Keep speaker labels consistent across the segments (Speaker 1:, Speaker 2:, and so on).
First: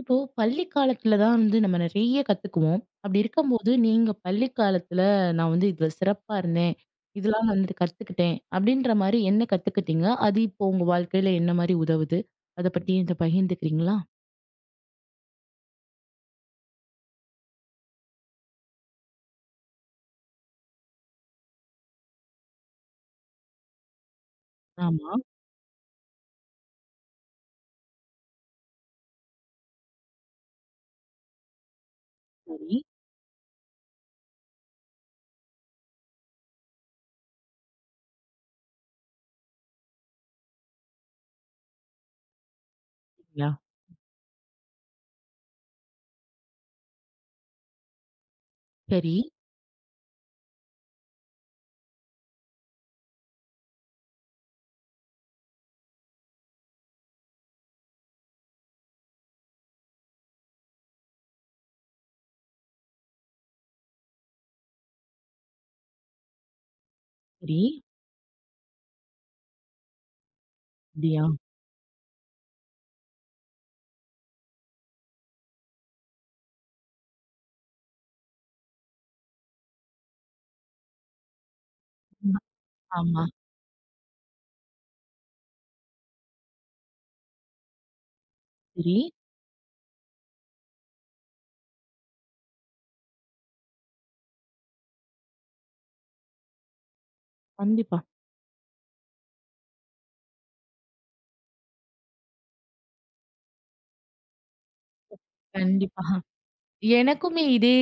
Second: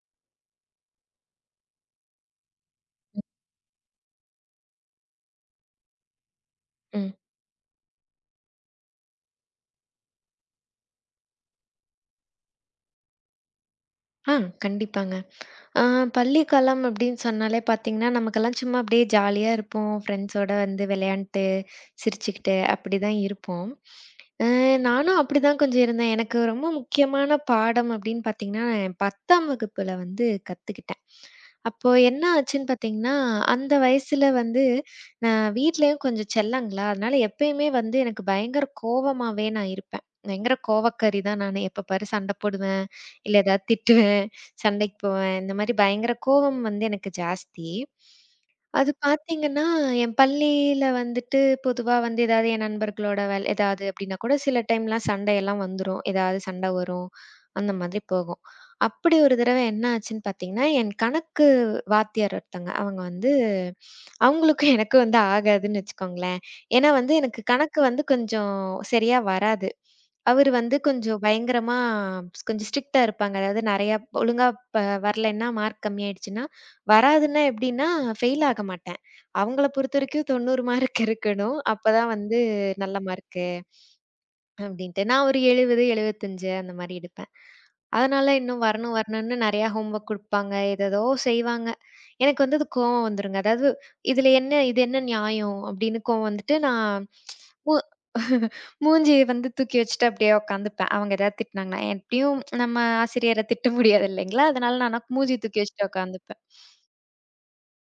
Speaker 1: இப்போ பள்ளி காலத்துல தான் வந்து நம்ம நிறைய கத்துக்குவோம். அப்படி இருக்கும்போது, நீங்க பள்ளி காலத்துல நான் வந்து இதுல சிறப்பா இருந்தேன்.
Speaker 2: ம்.
Speaker 1: இதெல்லாம் நான் வந்து கத்துக்கிட்டேன். அப்படின்ற மாரி என்ன கத்துக்கிட்டீங்க? அது இப்போ உங்க வாழ்க்கையில என்ன மாரி உதவுது? அத பத்தி என்ட்ட பகிர்ந்துக்கிறீங்களா?
Speaker 2: ஆ கண்டிப்பாங்க. ஆ பள்ளி காலம் அப்படின்னு சொன்னாலே பார்த்தீங்கன்னா, நமக்கெல்லாம் சும்மா அப்படியே ஜாலியா இருப்போம். ஃப்ரெண்ட்ஸோட வந்து விளையாண்ட்டு, சிரிச்சுக்கிட்டு அப்படிதான் இருப்போம். அ
Speaker 1: ஆமா.
Speaker 2: நானும் அப்படிதான் கொஞ்சம் இருந்தேன். எனக்கு ரொம்ப முக்கியமான பாடம் அப்படின்னு பார்த்தீங்கன்னா, நான் 10ஆம் வகுப்புல வந்து கத்துக்கிட்டேன். அப்போ என்ன ஆச்சுன்னு
Speaker 1: சரி.
Speaker 2: பார்த்தீங்கன்னா, அந்த வயசுல வந்து நான் வீட்லயும் கொஞ்சம் செல்லங்களா, அதனால எப்பயுமே வந்து எனக்கு பயங்கர கோவமாவே நான் இருப்பேன். பயங்கர கோவக்காரி தான் நானு. எப்ப பாரு சண்டை போடுவேன், இல்ல
Speaker 1: யா.
Speaker 2: ஏதாவது திட்டுவேன், சண்டைக்கு போவேன். இந்த மாதிரி பயங்கர கோவம் வந்து எனக்கு ஜாஸ்தி. அது
Speaker 1: சரி,
Speaker 2: பார்த்தீங்கன்னா, என் பள்ளியில வந்துட்டு பொதுவா வந்து ஏதாவது என் நண்பர்களோட வேல் ஏதாவது அப்படின்னா கூட சில டைம்லாம் சண்டையெல்லாம் வந்துரும். ஏதாவது சண்டை வரும். அந்த மாதிரி போகும். அப்படி ஒரு தடவை என்ன ஆச்சுன்னு பார்த்தீங்கன்னா, என் கணக்கு வாத்தியார் ஒருத்தங்க அவங்க வந்து அவங்களுக்கும் எனக்கும் வந்து ஆகாதுன்னு வச்சுக்கோங்களேன். ஏன்னா வந்து எனக்கு
Speaker 1: சரி.
Speaker 2: கணக்கு வந்து கொஞ்சம் சரியா வராது. அவரு வந்து கொஞ்சம்
Speaker 1: அப்படியா?
Speaker 2: பயங்கரமா கொஞ்சம் ஸ்ட்ரிக்ட்டா இருப்பாங்க. அதாவது நெறையா ஒழுங்கா ப வரலன்னா, மார்க் கம்மியாயிடுச்சுன்னா, வராதுன்னா எப்படின்னா, ஃபெயில் ஆக மாட்டேன். அவங்கள பொறுத்தவரைக்கும் 90 மார்க் இருக்கணும். அப்பதான் வந்து நல்ல
Speaker 1: ஆமா.
Speaker 2: மார்க்கு அப்படின்ட்டு. நான் ஒரு 70, 75 அந்த மாரி எடுப்பேன். அதனால இன்னும் வரணும்
Speaker 1: சரி.
Speaker 2: வரணும்னு நெறையா ஹோம் ஒர்க் குடுப்பாங்க. ஏதேதோ செய்வாங்க. எனக்கு வந்து அது கோவம் வந்துருங்க. அதாவது "இதுல என்ன இது என்ன நியாயம்?" அப்படின்னு கோவம் வந்துட்டு நான் மூ
Speaker 1: கண்டிப்பா.
Speaker 2: மூஞ்சிய வந்து தூக்கி வச்சுட்டு அப்படியே உட்காந்துப்பேன். அவங்க ஏதாவது திட்டுனாங்கன்னா, எப்படியும் நம்ம ஆசிரியர திட்ட முடியாது இல்லைங்களா? அதனால நான் ஆனா மூஞ்சிய தூக்கி வச்சுட்டு
Speaker 1: கண்டிப்பா.
Speaker 2: உட்காந்துப்பேன்.
Speaker 1: எனக்குமே இதே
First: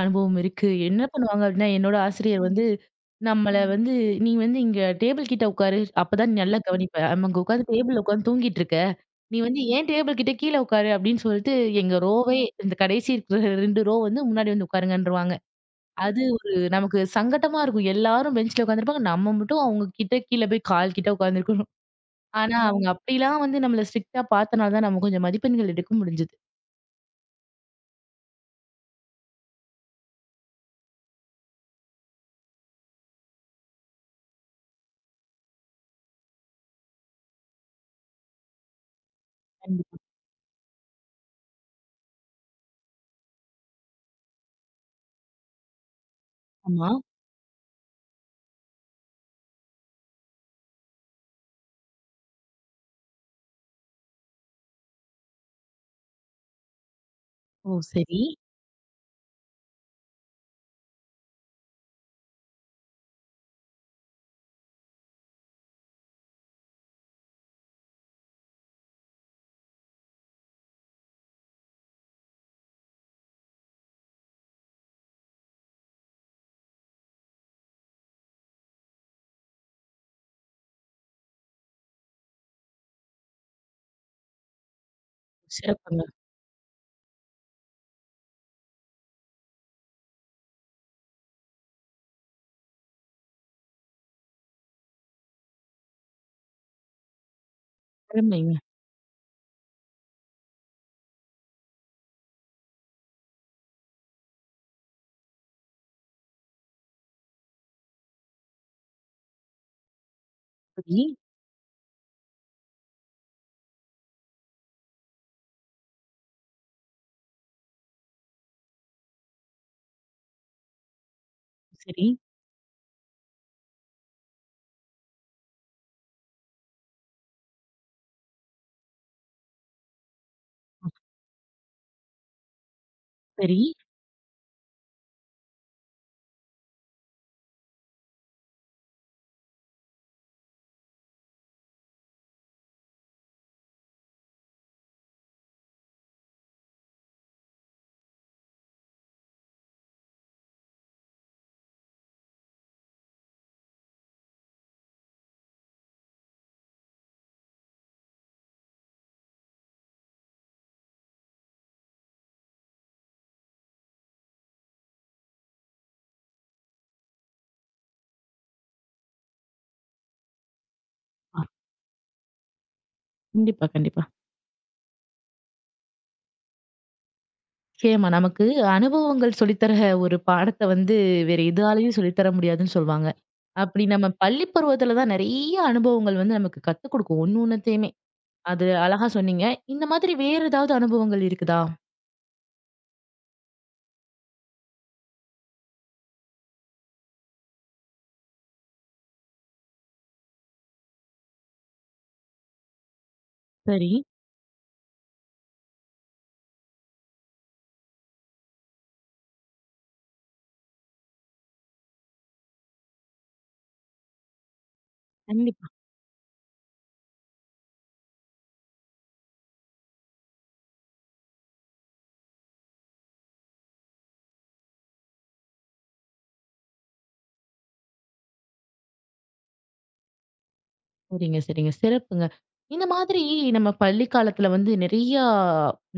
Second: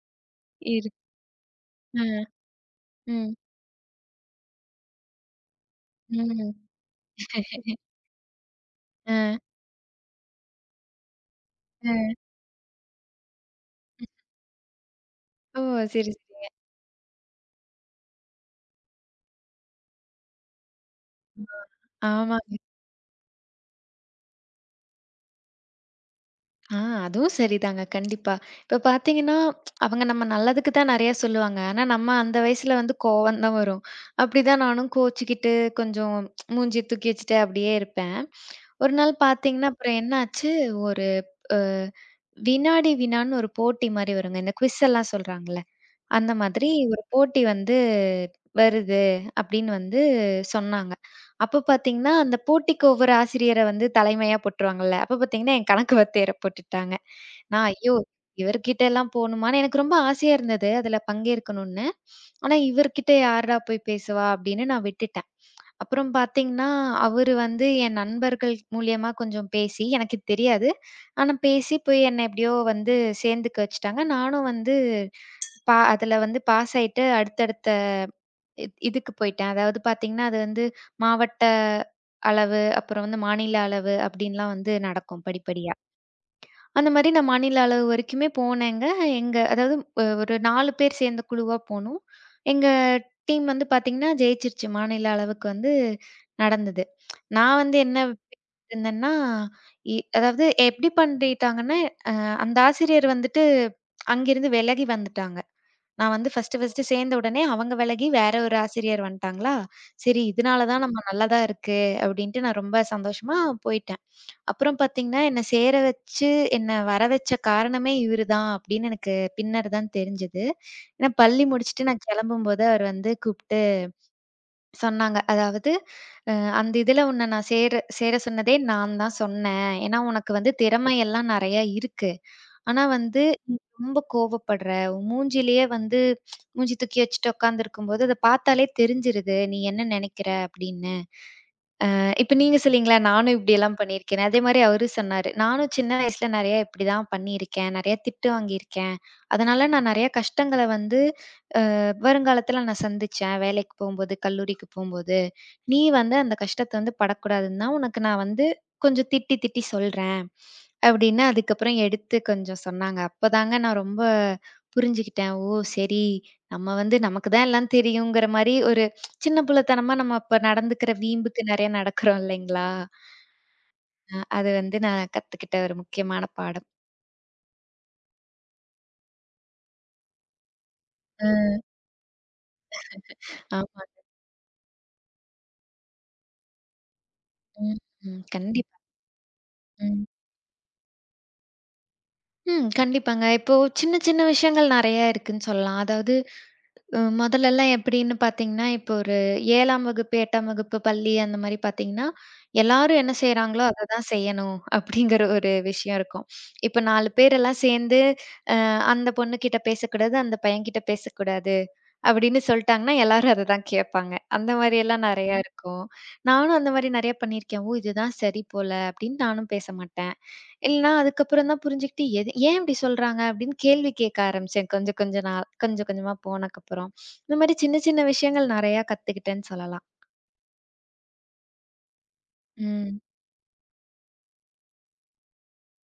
Speaker 1: அனுபவம் இருக்கு.
Speaker 2: இரு
Speaker 1: என்ன பண்ணுவாங்க அப்படின்னா, என்னோட
Speaker 2: அ,
Speaker 1: ஆசிரியர் வந்து
Speaker 2: ம்,
Speaker 1: நம்மள வந்து "நீ வந்து இங்க டேபிள் கிட்ட உட்காரு. அப்பதான் நீ
Speaker 2: ம்.
Speaker 1: நல்லா கவனிப்ப. நம்ம அங்க உட்காந்து டேபிள்ல உட்காந்து தூங்கிட்டு இருக்க.
Speaker 2: அ,
Speaker 1: நீ வந்து ஏன் டேபிள் கிட்ட கீழ உட்காரு" அப்படின்னு சொல்லிட்டு
Speaker 2: அ.
Speaker 1: எங்க ரோவே இந்த கடைசி இருக்கிற 2 ரோ வந்து முன்னாடி வந்து உட்காருங்கன்றுவாங்க.
Speaker 2: ஓ! சரி,
Speaker 1: அது
Speaker 2: சரிங்க.
Speaker 1: ஒரு நமக்கு சங்கட்டமா இருக்கும். எல்லாரும் பெஞ்ச்ல உட்காந்துருப்பாங்க. நம்ம மட்டும் அவங்க கிட்ட கீழ போய் கால் கிட்ட உட்காந்துருக்கணும்.
Speaker 2: ஆ. ஆமாங்க.
Speaker 1: ஆனா அவங்க அப்படிலாம் வந்து நம்மள ஸ்ட்ரிக்ட்டா பார்த்தனால தான் நம்ம கொஞ்சம் மதிப்பெண்கள் எடுக்க முடிஞ்சது.
Speaker 2: ஆ அதுவும் சரிதாங்க. கண்டிப்பா. இப்ப பார்த்தீங்கன்னா, அவங்க நம்ம நல்லதுக்கு தான் நெறைய சொல்லுவாங்க. ஆனா, நம்ம அந்த வயசுல வந்து கோவம் தான் வரும். அப்படிதான் நானும் கோச்சுக்கிட்டு கொஞ்சம் மூஞ்சிய தூக்கி வச்சுட்டு அப்படியே இருப்பேன். ஒரு நாள் பார்த்தீங்கன்னா, அப்புறம் என்னாச்சு, ஒரு அ வினாடி வினான்னு ஒரு போட்டி மாரி வருங்க. இந்த குவிஸ் எல்லாம் சொல்றாங்கல்ல. அந்த மாதிரி
Speaker 1: கண்டிப்பாமா.
Speaker 2: ஒரு போட்டி வந்து வருது அப்படின்னு வந்து சொன்னாங்க. அப்ப பார்த்தீங்கன்னா, அந்த போட்டிக்கு ஒவ்வொரு ஆசிரியர வந்து தலைமையா போட்டுருவாங்கல்ல. அப்ப பார்த்தீங்கன்னா, என் கணக்கு வாத்தியார போட்டுட்டாங்க. நான்
Speaker 1: ஓ,
Speaker 2: ஐயோ!
Speaker 1: சரி.
Speaker 2: இவர்கிட்ட எல்லாம் போணுமான்னு எனக்கு ரொம்ப ஆசையா இருந்தது. அதுல பங்கேற்கணும்னு. ஆனா இவர்கிட்ட யார்டா போய் பேசுவா அப்படின்னு நான் விட்டுட்டேன். அப்புறம் பார்த்தீங்கன்னா, அவரு வந்து என் நண்பர்கள் மூலியமா கொஞ்சம் பேசி எனக்கு தெரியாது. ஆனா பேசி போய் என்ன எப்படியோ வந்து சேர்ந்துக்க வச்சுட்டாங்க. நானும் வந்து அதுல வந்து பாஸ் ஆயிட்டு அடுத்தடுத்த இதுக்கு போயிட்டேன். அதாவது பார்த்தீங்கன்னா, அது வந்து மாவட்ட அளவு, அப்புறம் வந்து மாநில அளவு அப்டின்லாம் வந்து நடக்கும் படிப்படியா.
Speaker 1: சிறப்புங்க.
Speaker 2: அந்த மாரி நான் மாநில அளவு வரைக்குமே போனேங்க. எங்க அதாவது ஒரு 4 பேர் சேர்ந்த குழுவா போனோம். எங்க டீம் வந்து பார்த்தீங்கன்னா, ஜெயிச்சிருச்சு மாநில அளவுக்கு வந்து நடந்தது. நான் வந்து என்ன
Speaker 1: அருமைங்க.
Speaker 2: இருந்தேன்னா, இ அதாவது எப்டி பண்ணிட்டாங்கன்னா, அ அந்த ஆசிரியர் வந்துட்டு அங்கிருந்து விலகி வந்துட்டாங்க. நான் வந்து ஃபர்ஸ்ட்டு சேர்ந்த உடனே அவங்க விலகி வேற ஒரு ஆசிரியர் வந்துட்டாங்களா, சரி இதனால தான் ம்.
Speaker 1: சரி,
Speaker 2: நம்ம நல்லதா இருக்கு அப்படின்ட்டு நான் ரொம்ப சந்தோஷமா போயிட்டேன். அப்புறம் பார்த்தீங்கன்னா, என்ன சேர வச்சு, என்ன வர வச்ச காரணமே இவரு தான் அப்படின்னு எனக்கு பின்னர் தான் தெரிஞ்சது. ஏன்னா பள்ளி முடிச்சுட்டு நான்
Speaker 1: சரி.
Speaker 2: கிளம்பும்போது அவர் வந்து கூப்ட்டாரு. சொன்னாங்க. அதாவது, அ அந்த இதுல உன்ன நான் சேர சேர சொன்னதே நான் தான் சொன்னேன். ஏன்னா, உனக்கு வந்து
Speaker 1: ம்.
Speaker 2: திறமையெல்லாம் நெறைய இருக்கு. ஆனா வந்து, நீ
Speaker 1: சரி.
Speaker 2: ரொம்ப கோவப்படுற. உன் மூஞ்சிலயே வந்து மூஞ்சி தூக்கி வச்சுட்டு உட்காந்துருக்கும்போது, அத பார்த்தாலே தெரிஞ்சிருது. நீ என்ன நெனைக்கிற அப்படின்னு. இப்ப நீங்க சொன்னீங்களா, நானும் இப்படியெல்லாம் பண்ணியிருக்கேன்னு. அதே மாரி அவரு சொன்னாரு. நானும் சின்ன வயசுல நெறைய இப்படிதான் பண்ணியிருக்கேன். நெறைய திட்டு வாங்கியிருக்கேன். அதனால நான் நெறைய கஷ்டங்கள வந்து வருங்காலத்துல நான் சந்திச்சேன். வேலைக்கு போம்போது, கல்லூரிக்கு போம்போது, நீ வந்து அந்த கஷ்டத்த வந்து படக்கூடாதுன்னு தான் உனக்கு நான் வந்து கொஞ்சம் திட்டி, திட்டி சொல்றேன். அப்படின்னு அதுக்கப்புறம் எடுத்து கொஞ்சம் சொன்னாங்க. அப்பதாங்க நான் ரொம்ப புரிஞ்சுகிட்டேன். ஓ! சரி நம்ம வந்து நமக்கு தான் எல்லாம் தெரியுங்கிற மாரி ஒரு சின்ன பிள்ளைத்தனமா நம்ம அப்ப நடந்துக்கிற வீம்புக்கு
Speaker 1: அ
Speaker 2: நெறைய நடக்கிறோம் இல்லைங்களா?
Speaker 1: கண்டிப்பா, கண்டிப்பா.
Speaker 2: அது வந்து நான் கத்துக்கிட்ட ஒரு முக்கியமான பாடம்.
Speaker 1: நிச்சயமா. நமக்கு அனுபவங்கள் சொல்லித்தர ஒரு பாடத்த வந்து வேற
Speaker 2: ம்.
Speaker 1: எதாலயும் சொல்லித்தர முடியாதுன்னு சொல்வாங்க.
Speaker 2: ஆமா.
Speaker 1: அப்படி நம்ம பள்ளி பருவத்துல தான் நெறைய அனுபவங்கள் வந்து நமக்கு கத்துக் குடுக்கும். ஒண்ணு
Speaker 2: ம்,
Speaker 1: ஒண்ணுத்தையுமே.
Speaker 2: ம்.
Speaker 1: அது
Speaker 2: கண்டிப்பா.
Speaker 1: அழகா சொன்னீங்க. இந்த
Speaker 2: ம்.
Speaker 1: மாதிரி வேற ஏதாவது அனுபவங்கள் இருக்குதா?
Speaker 2: ம். கண்டிப்பாங்க. இப்போ சின்ன, சின்ன விஷயங்கள் நெறைய இருக்குன்னு சொல்லலாம். அதாவது மொதலெல்லாம் எப்படின்னு பார்த்தீங்கன்னா, இப்போ ஒரு 7ஆம் வகுப்பு, 8ஆம் வகுப்பு பள்ளி அந்த மாரி பார்த்தீங்கன்னா, எல்லாரும் என்ன செய்றாங்களோ அத
Speaker 1: சரி.
Speaker 2: தான் செய்யணும் அப்படிங்கிற ஒரு விஷயம் இருக்கும். இப்ப 4 பேரெல்லாம் சேர்ந்து அ அந்த பொண்ணு கிட்ட பேசக்கூடாது, அந்த பையன்கிட்ட பேசக்கூடாது அப்படின்னு சொல்ட்டாங்கன்னா, எல்லாரும் அத தான் கேட்பாங்க. அந்த மாரியெல்லாம் நெறையா
Speaker 1: கண்டிப்பா.
Speaker 2: இருக்கும். நானும் அந்த மாரி நெறைய பண்ணியிருக்கேன். ஓ! இதுதான் சரி போல அப்படின்னு நானும் பேச மாட்டேன். இல்லன்னா, அதுக்கப்புறம் தான் புரிஞ்சுகிட்டு, எது ஏன் இப்படி சொல்றாங்க? அப்படின்னு கேள்வி கேட்க ஆரம்பிச்சேன். கொஞ்சம் கொஞ்ச நாள் கொஞ்சம் கொஞ்சமா போனக்கப்புறம். இந்த மாரி சின்ன சின்ன விஷயங்கள் நெறையா கத்துக்கிட்டேன்னு சொல்லலாம்.
Speaker 1: சரிங்க, சரிங்க. சிறப்புங்க. இந்த
Speaker 2: ம்.
Speaker 1: மாதிரி நம்ம பள்ளி காலத்துல வந்து நெறையா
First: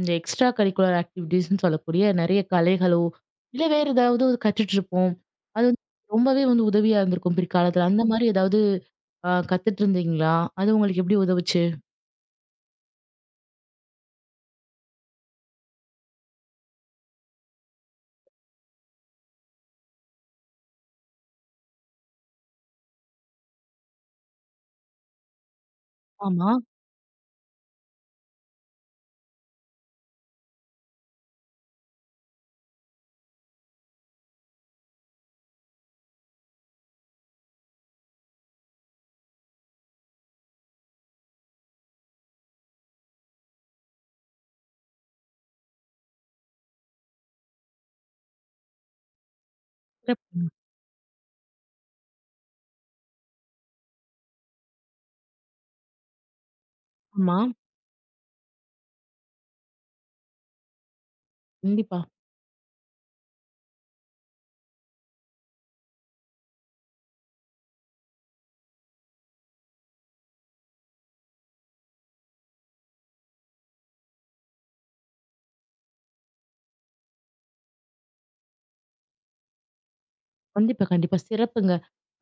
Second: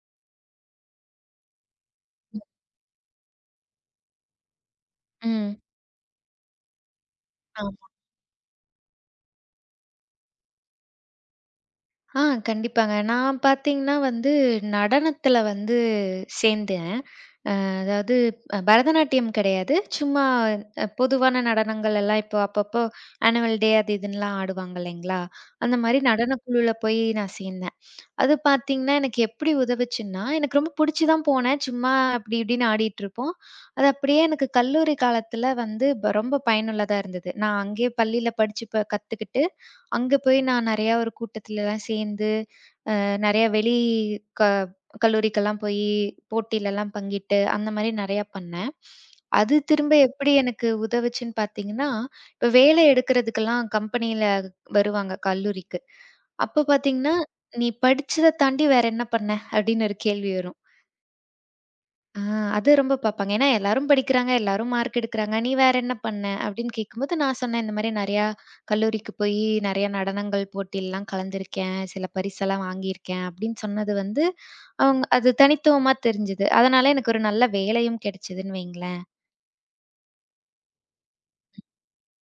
Speaker 1: இந்த எக்ஸ்ட்ரா கரிக்குலர் ஆக்டிவிட்டீஸ்ன்னு சொல்லக்கூடிய நெறைய கலைகளோ, இல்ல வேற ஏதாவது கத்துட்ருப்போம்.
Speaker 2: ம்.
Speaker 1: அது வந்து ரொம்பவே வந்து உதவியா இருந்திருக்கும்
Speaker 2: ஆமா.
Speaker 1: பிற்காலத்துல. அந்த மாரி ஏதாவது கத்துட்டு இருந்தீங்களா? அது உங்களுக்கு எப்படி உதவுச்சு?
Speaker 2: ஆ கண்டிப்பாங்க. நான் பார்த்தீங்கன்னா வந்து, நடனத்துல வந்து சேர்ந்தேன். அதாவது பரதநாட்டியம் கிடையாது. சும்மா பொதுவான நடனங்கள் எல்லாம் இப்போ அப்பப்போ ஆனுவல் டே அது இதுன்னுலாம் ஆடுவாங்க இல்லைங்களா? அந்த மாரி
Speaker 1: ஆமா.
Speaker 2: நடனக்குழுல போய் நான் சேர்ந்தேன். அது பார்த்தீங்கன்னா, எனக்கு எப்படி உதவுச்சுன்னா, எனக்கு ரொம்ப புடிச்சு தான் போனேன். சும்மா அப்படி இப்படின்னு ஆடிட்டுருப்போம். அது அப்படியே எனக்கு கல்லூரி காலத்துல வந்து ரொம்ப பயனுள்ளதா இருந்தது. நான் அங்கேயே பள்ளியில படிச்சு கத்துக்கிட்டு, அங்க போய் நான் நெறையா ஒரு கூட்டத்துலலாம் சேர்ந்து, நெறைய வெளி க கல்லூரிக்கெல்லாம் போயி, போட்டிலலாம் பங்கிட்டு, அந்த மாரி நெறையா பண்ணேன். அது திரும்ப
Speaker 1: சிறப்
Speaker 2: எப்படி எனக்கு உதவுச்சுன்னு பார்த்தீங்கன்னா, இப்ப வேலை எடுக்கிறதுக்கெல்லாம் கம்பெனியில வருவாங்க கல்லூரிக்கு. அப்ப பார்த்தீங்கன்னா,
Speaker 1: ஆமா.
Speaker 2: "நீ படிச்சத தாண்டி வேற என்ன பண்ண?" அப்படின்னு ஒரு கேள்வி வரும்.
Speaker 1: கண்டிப்பா.
Speaker 2: ஆ அது ரொம்ப பார்ப்பாங்க. ஏன்னா எல்லாரும் படிக்கிறாங்க, எல்லாரும் மார்க் எடுக்குறாங்க. "நீ வேற என்ன பண்ண?" அப்படின்னு கேட்கும்போது நான் சொன்னேன், "இந்த மாரி நெறையா கல்லூரிக்கு போயி நெறையா நடனங்கள் போட்டில்லாம் கலந்திருக்கேன். சில பரிசெல்லாம் வாங்கியிருக்கேன்." அப்படின்னு சொன்னது வந்து, அவங்க அது தனித்துவமா தெரிஞ்சது. அதனால எனக்கு ஒரு நல்ல வேலையும் கிடைச்சதுன்னு வைங்களேன்.
Speaker 1: கண்டிப்பா, கண்டிப்பா. சிறப்புங்க.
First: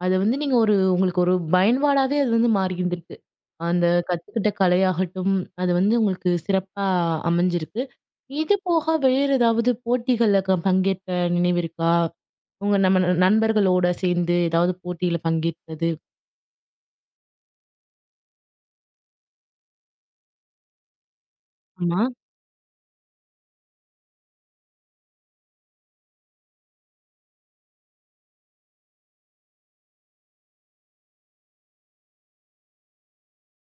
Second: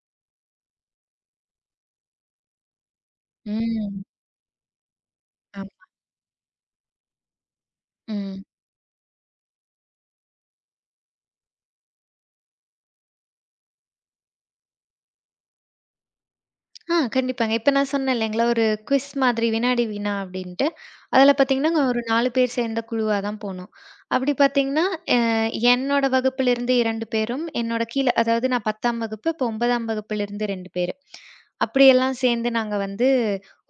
Speaker 1: அத வந்து நீங்க ஒரு உங்களுக்கு ஒரு பயன்பாடாவே அது வந்து மாறி இருந்திருக்கு. அந்த
Speaker 2: ம்.
Speaker 1: கத்துக்கிட்ட கலையாகட்டும்,
Speaker 2: ஆம்.
Speaker 1: அது வந்து உங்களுக்கு சிறப்பா அமைஞ்சிருக்கு.
Speaker 2: ம்.
Speaker 1: இது போக வேறு ஏதாவது போட்டிகள்ல பங்கேற்ற நினைவு இருக்கா? உங்க நம்ம நண்பர்களோட சேர்ந்து ஏதாவது போட்டியில பங்கேற்றது?
Speaker 2: கண்டிப்பாங்க. இப்ப நான் சொன்னேன் இல்லைங்களா, ஒரு குவிஸ் மாதிரி வினாடி வினா அப்படின்ட்டு. அதுல பார்த்தீங்கன்னா, ஆமா.
Speaker 1: ஆமா.
Speaker 2: ஒரு 4 பேர் சேர்ந்த குழுவா தான் போனோம். அப்படி பார்த்தீங்கன்னா, அ என்னோட வகுப்பிலிருந்து 2 பேரும், என்னோட கீழ அதாவது நான் 10ஆம் வகுப்பு, இப்போ 9ஆம் வகுப்பிலிருந்து 2 பேரு. அப்படியெல்லாம் சேர்ந்து நாங்க வந்து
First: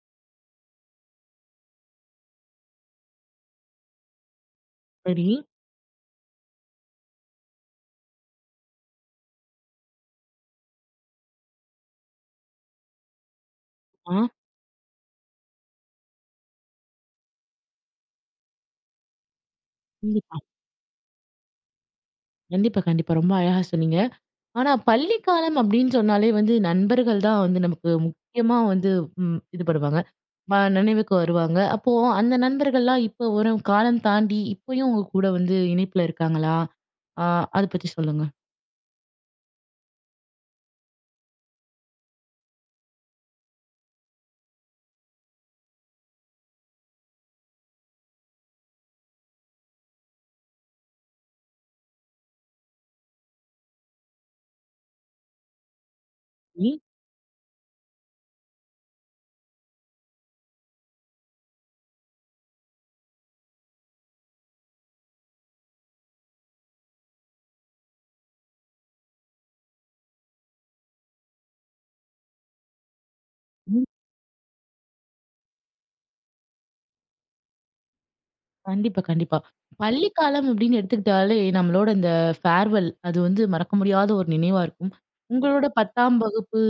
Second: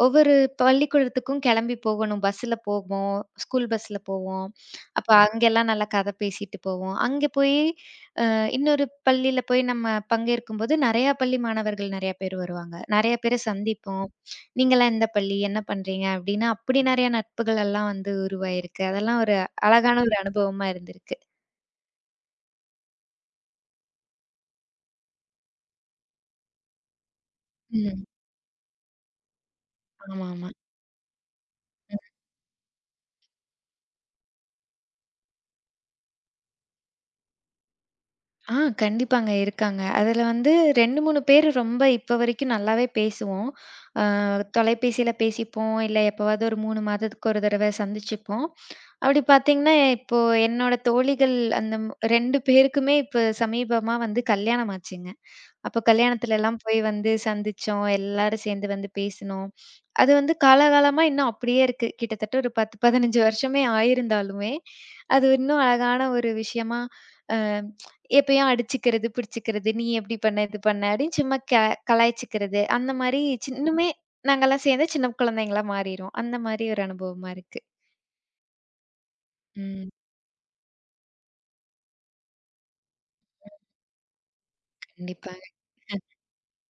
Speaker 2: ஒவ்வொரு பள்ளிக்கூடத்துக்கும் கிளம்பி போகணும். பஸ்ஸுல போவோம், ஸ்கூல் பஸ்ஸுல போவோம். அப்ப
Speaker 1: சரி.
Speaker 2: அங்கெல்லாம் நல்லா கதை பேசிட்டு போவோம். அங்க போய் இன்னொரு பள்ளியில போய் நம்ம பங்கேற்கும்போது, நெறையா பள்ளி மாணவர்கள் நெறைய பேர் வருவாங்க. நெறைய பேர சந்திப்போம்.
Speaker 1: ஆ.
Speaker 2: "நீங்கலாம் எந்த பள்ளி? என்ன பண்றீங்க?" அப்படின்னு அப்படி நெறைய நட்புகள் எல்லாம் வந்து உருவாயிருக்கு. அதெல்லாம் ஒரு அழகான ஒரு
Speaker 1: கண்டிப்பா,
Speaker 2: அனுபவமா இருந்திருக்கு.
Speaker 1: கண்டிப்பா, கண்டிப்பா. ரொம்ப அழகா சொன்னீங்க. ஆனா பள்ளி காலம் அப்டின்னு சொன்னாலே வந்து நண்பர்கள் தான் வந்து நமக்கு
Speaker 2: ம்.
Speaker 1: முக்கியமா வந்து ம், இது பண்ணுவாங்க.
Speaker 2: ஆமாமா.
Speaker 1: நினைவுக்கு வருவாங்க. அப்போ
Speaker 2: ம்.
Speaker 1: அந்த நண்பர்கள்லாம் இப்ப ஒரு காலம் தாண்டி இப்பயும் உங்க கூட வந்து இணைப்புல இருக்காங்களா? ஆ அத பத்தி சொல்லுங்க.
Speaker 2: ஆ கண்டிப்பாங்க இருக்காங்க. அதுல வந்து 2, 3 பேரு ரொம்ப இப்ப வரைக்கும் நல்லாவே பேசுவோம். அ தொலைபேசியில பேசிப்போம், இல்ல எப்பவாவது ஒரு 3 மாதத்துக்கு ஒரு தடவ சந்திச்சுப்போம். அப்படி பார்த்தீங்கன்னா, இப்போ என்னோட தோழிகள் அந்த 2 பேருக்குமே இப்ப சமீபமா வந்து கல்யாணம் ஆச்சுங்க. அப்போ கல்யாணத்துலலாம்
Speaker 1: இ
Speaker 2: போய் வந்து சந்திச்சோம். எல்லாரும் சேர்ந்து வந்து பேசினோம். அது வந்து காலாகாலமா இன்னும் அப்படியே இருக்கு. கிட்டத்தட்ட ஒரு 10, 15 வருஷமே ஆயிருந்தாலுமே, அது இன்னும் அழகான ஒரு விஷயமா அ எப்பயும் அடிச்சுக்கிறது, பிடிச்சுக்கிறது, "நீ எப்படி பண்ண? இது பண்ண?" அப்படின்னு சும்மா கலாய்ச்சிக்கிறது. அந்த மாரி
Speaker 1: ம்.
Speaker 2: இன்னுமே நாங்கலாம் சேர்ந்து சின்ன குழந்தைங்களா மாறிருவோம். அந்த மாரி ஒரு அனுபவமா இருக்கு.
Speaker 1: கண்டிப்பா, கண்டிப்பா.
Speaker 2: ம்.
Speaker 1: பள்ளி காலம் அப்டின்னு எடுத்துக்கிட்டாலே நம்மளோட இந்த ஃபேர்வெல் அது வந்து மறக்க முடியாத ஒரு நினைவா இருக்கும்.
Speaker 2: கண்டிப்பா.
Speaker 1: உங்களோட 10ஆம் வகுப்பு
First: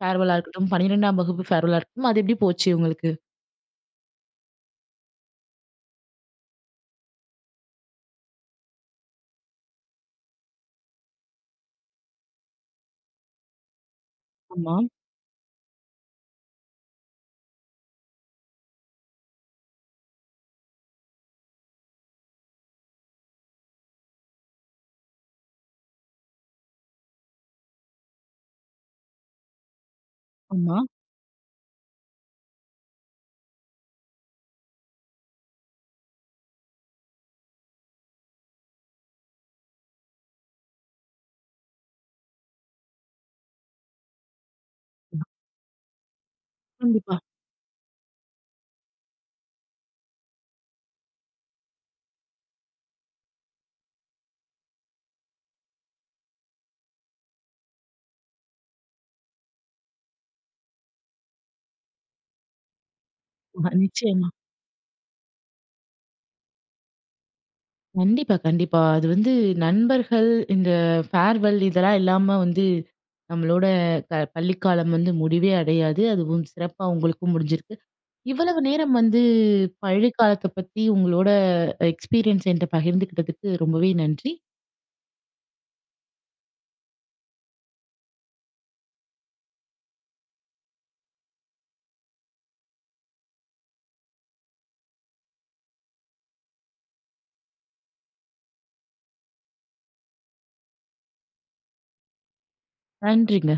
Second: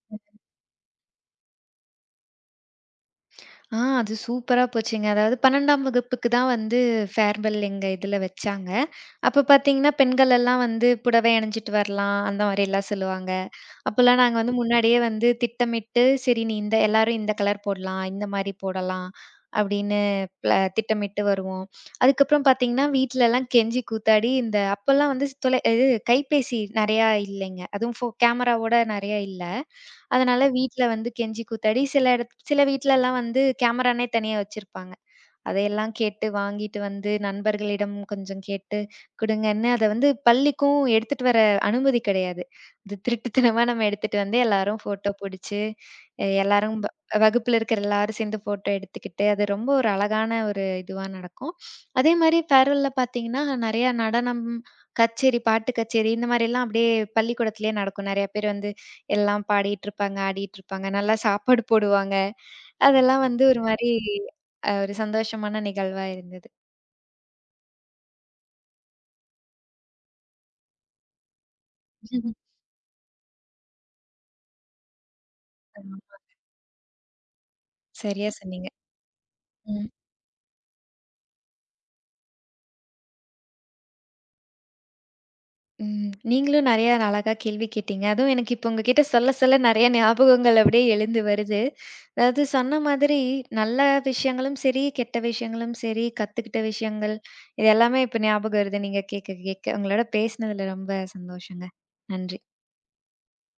Speaker 1: ஃபேர்வெல்லா இருக்கட்டும், 12ஆம் வகுப்பு ஃபேர்வெல்லா இருக்கட்டும். அது எப்டி போச்சு உங்களுக்கு?
Speaker 2: அது சூப்பரா போச்சுங்க. அதாவது 12ஆம் வகுப்புக்கு தான் வந்து ஃபேர்வெல் எங்க இதுல வச்சாங்க. அப்ப பார்த்தீங்கன்னா, பெண்கள் எல்லாம் வந்து புடவை அணிஞ்சிட்டு வரலாம், அந்த மாரிலாம் சொல்லுவாங்க. அப்பலாம் நாங்க வந்து
Speaker 1: ஆமா,
Speaker 2: முன்னாடியே வந்து திட்டமிட்டு, சரி நீ இந்த எல்லாரும் இந்த கலர் போடலாம், இந்த மாரி போடலாம் அப்படின்னு திட்டமிட்டு வருவோம். அதுக்கப்புறம் பார்த்தீங்கன்னா, வீட்லலாம் கெஞ்சி கூத்தாடி இந்த அப்பலாம் வந்து இது கைபேசி நெறையா இல்லைங்க. அதுவும் கேமராவோட நெறையா இல்ல. அதனால
Speaker 1: ஆமா.
Speaker 2: வீட்ல வந்து கெஞ்சி கூத்தாடி சில சில வீட்லலாம் வந்து கேமரானே தனியா வச்சிருப்பாங்க. அதையெல்லாம் கேட்டு வாங்கிட்டு வந்து நண்பர்களிடம் கொஞ்சம் கேட்டு குடுங்கன்னு, அத வந்து பள்ளிக்கும் எடுத்துட்டு வர அனுமதி கிடையாது. அது திருட்டுத்தனமா நம்ம எடுத்துட்டு வந்து எல்லாரும் ஃபோட்டோ புடிச்சு, எல்லாரும்
Speaker 1: கண்டிப்பா.
Speaker 2: வகுப்புல இருக்கிற எல்லாரும் சேர்ந்து ஃபோட்டோ எடுத்துக்கிட்டு, அது ரொம்ப ஒரு அழகான ஒரு இதுவா நடக்கும். அதே மாரி ஃபேர்வெல்ல பார்த்தீங்கன்னா, நெறைய நடனம், கச்சேரி, பாட்டு கச்சேரி இந்த மாரிலாம் அப்படியே பள்ளிக்கூடத்திலேயே நடக்கும். நெறைய பேர் வந்து எல்லாம் பாடிட்டு இருப்பாங்க, ஆடிட்டு இருப்பாங்க. நல்லா சாப்பாடு போடுவாங்க. அதெல்லாம் வந்து ஒரு
Speaker 1: ஆமா,
Speaker 2: மாரி
Speaker 1: நிச்சயமா.
Speaker 2: ஒரு சந்தோஷமான நிகழ்வா இருந்தது.
Speaker 1: கண்டிப்பா, கண்டிப்பா. அது வந்து நண்பர்கள், இந்த ஃபேர்வெல் இதெல்லாம் இல்லாம வந்து நம்மளோட பள்ளிக்காலம் வந்து முடிவே
Speaker 2: ஆமா.
Speaker 1: அடையாது. அதுவும் சிறப்பா உங்களுக்கும் முடிஞ்சிருக்கு.
Speaker 2: சரியா
Speaker 1: இவ்வளவு
Speaker 2: சொன்னீங்க.
Speaker 1: நேரம் வந்து
Speaker 2: ம்.
Speaker 1: பள்ளி காலத்த பத்தி உங்களோட எக்ஸ்பீரியன்ஸ் என்ட்ட பகிர்ந்துக்கிட்டதுக்கு ரொம்பவே நன்றி.
Speaker 2: ம். நீங்களும் நெறைய அழகா கேள்வி கேட்டீங்க. அதுவும் எனக்கு இப்போ உங்ககிட்ட சொல்ல சொல்ல நெறைய ஞாபகங்கள் அப்படியே எழுந்து வருது. அதாவது சொன்ன மாதிரி நல்ல விஷயங்களும் சரி, கெட்ட விஷயங்களும் சரி, கத்துக்கிட்ட விஷயங்கள் இது எல்லாமே இப்ப ஞாபகம் வருது நீங்க கேட்க கேட்க. உங்களோட பேசினதுல ரொம்ப சந்தோஷங்க. நன்றி.
Speaker 1: நன்றிங்க.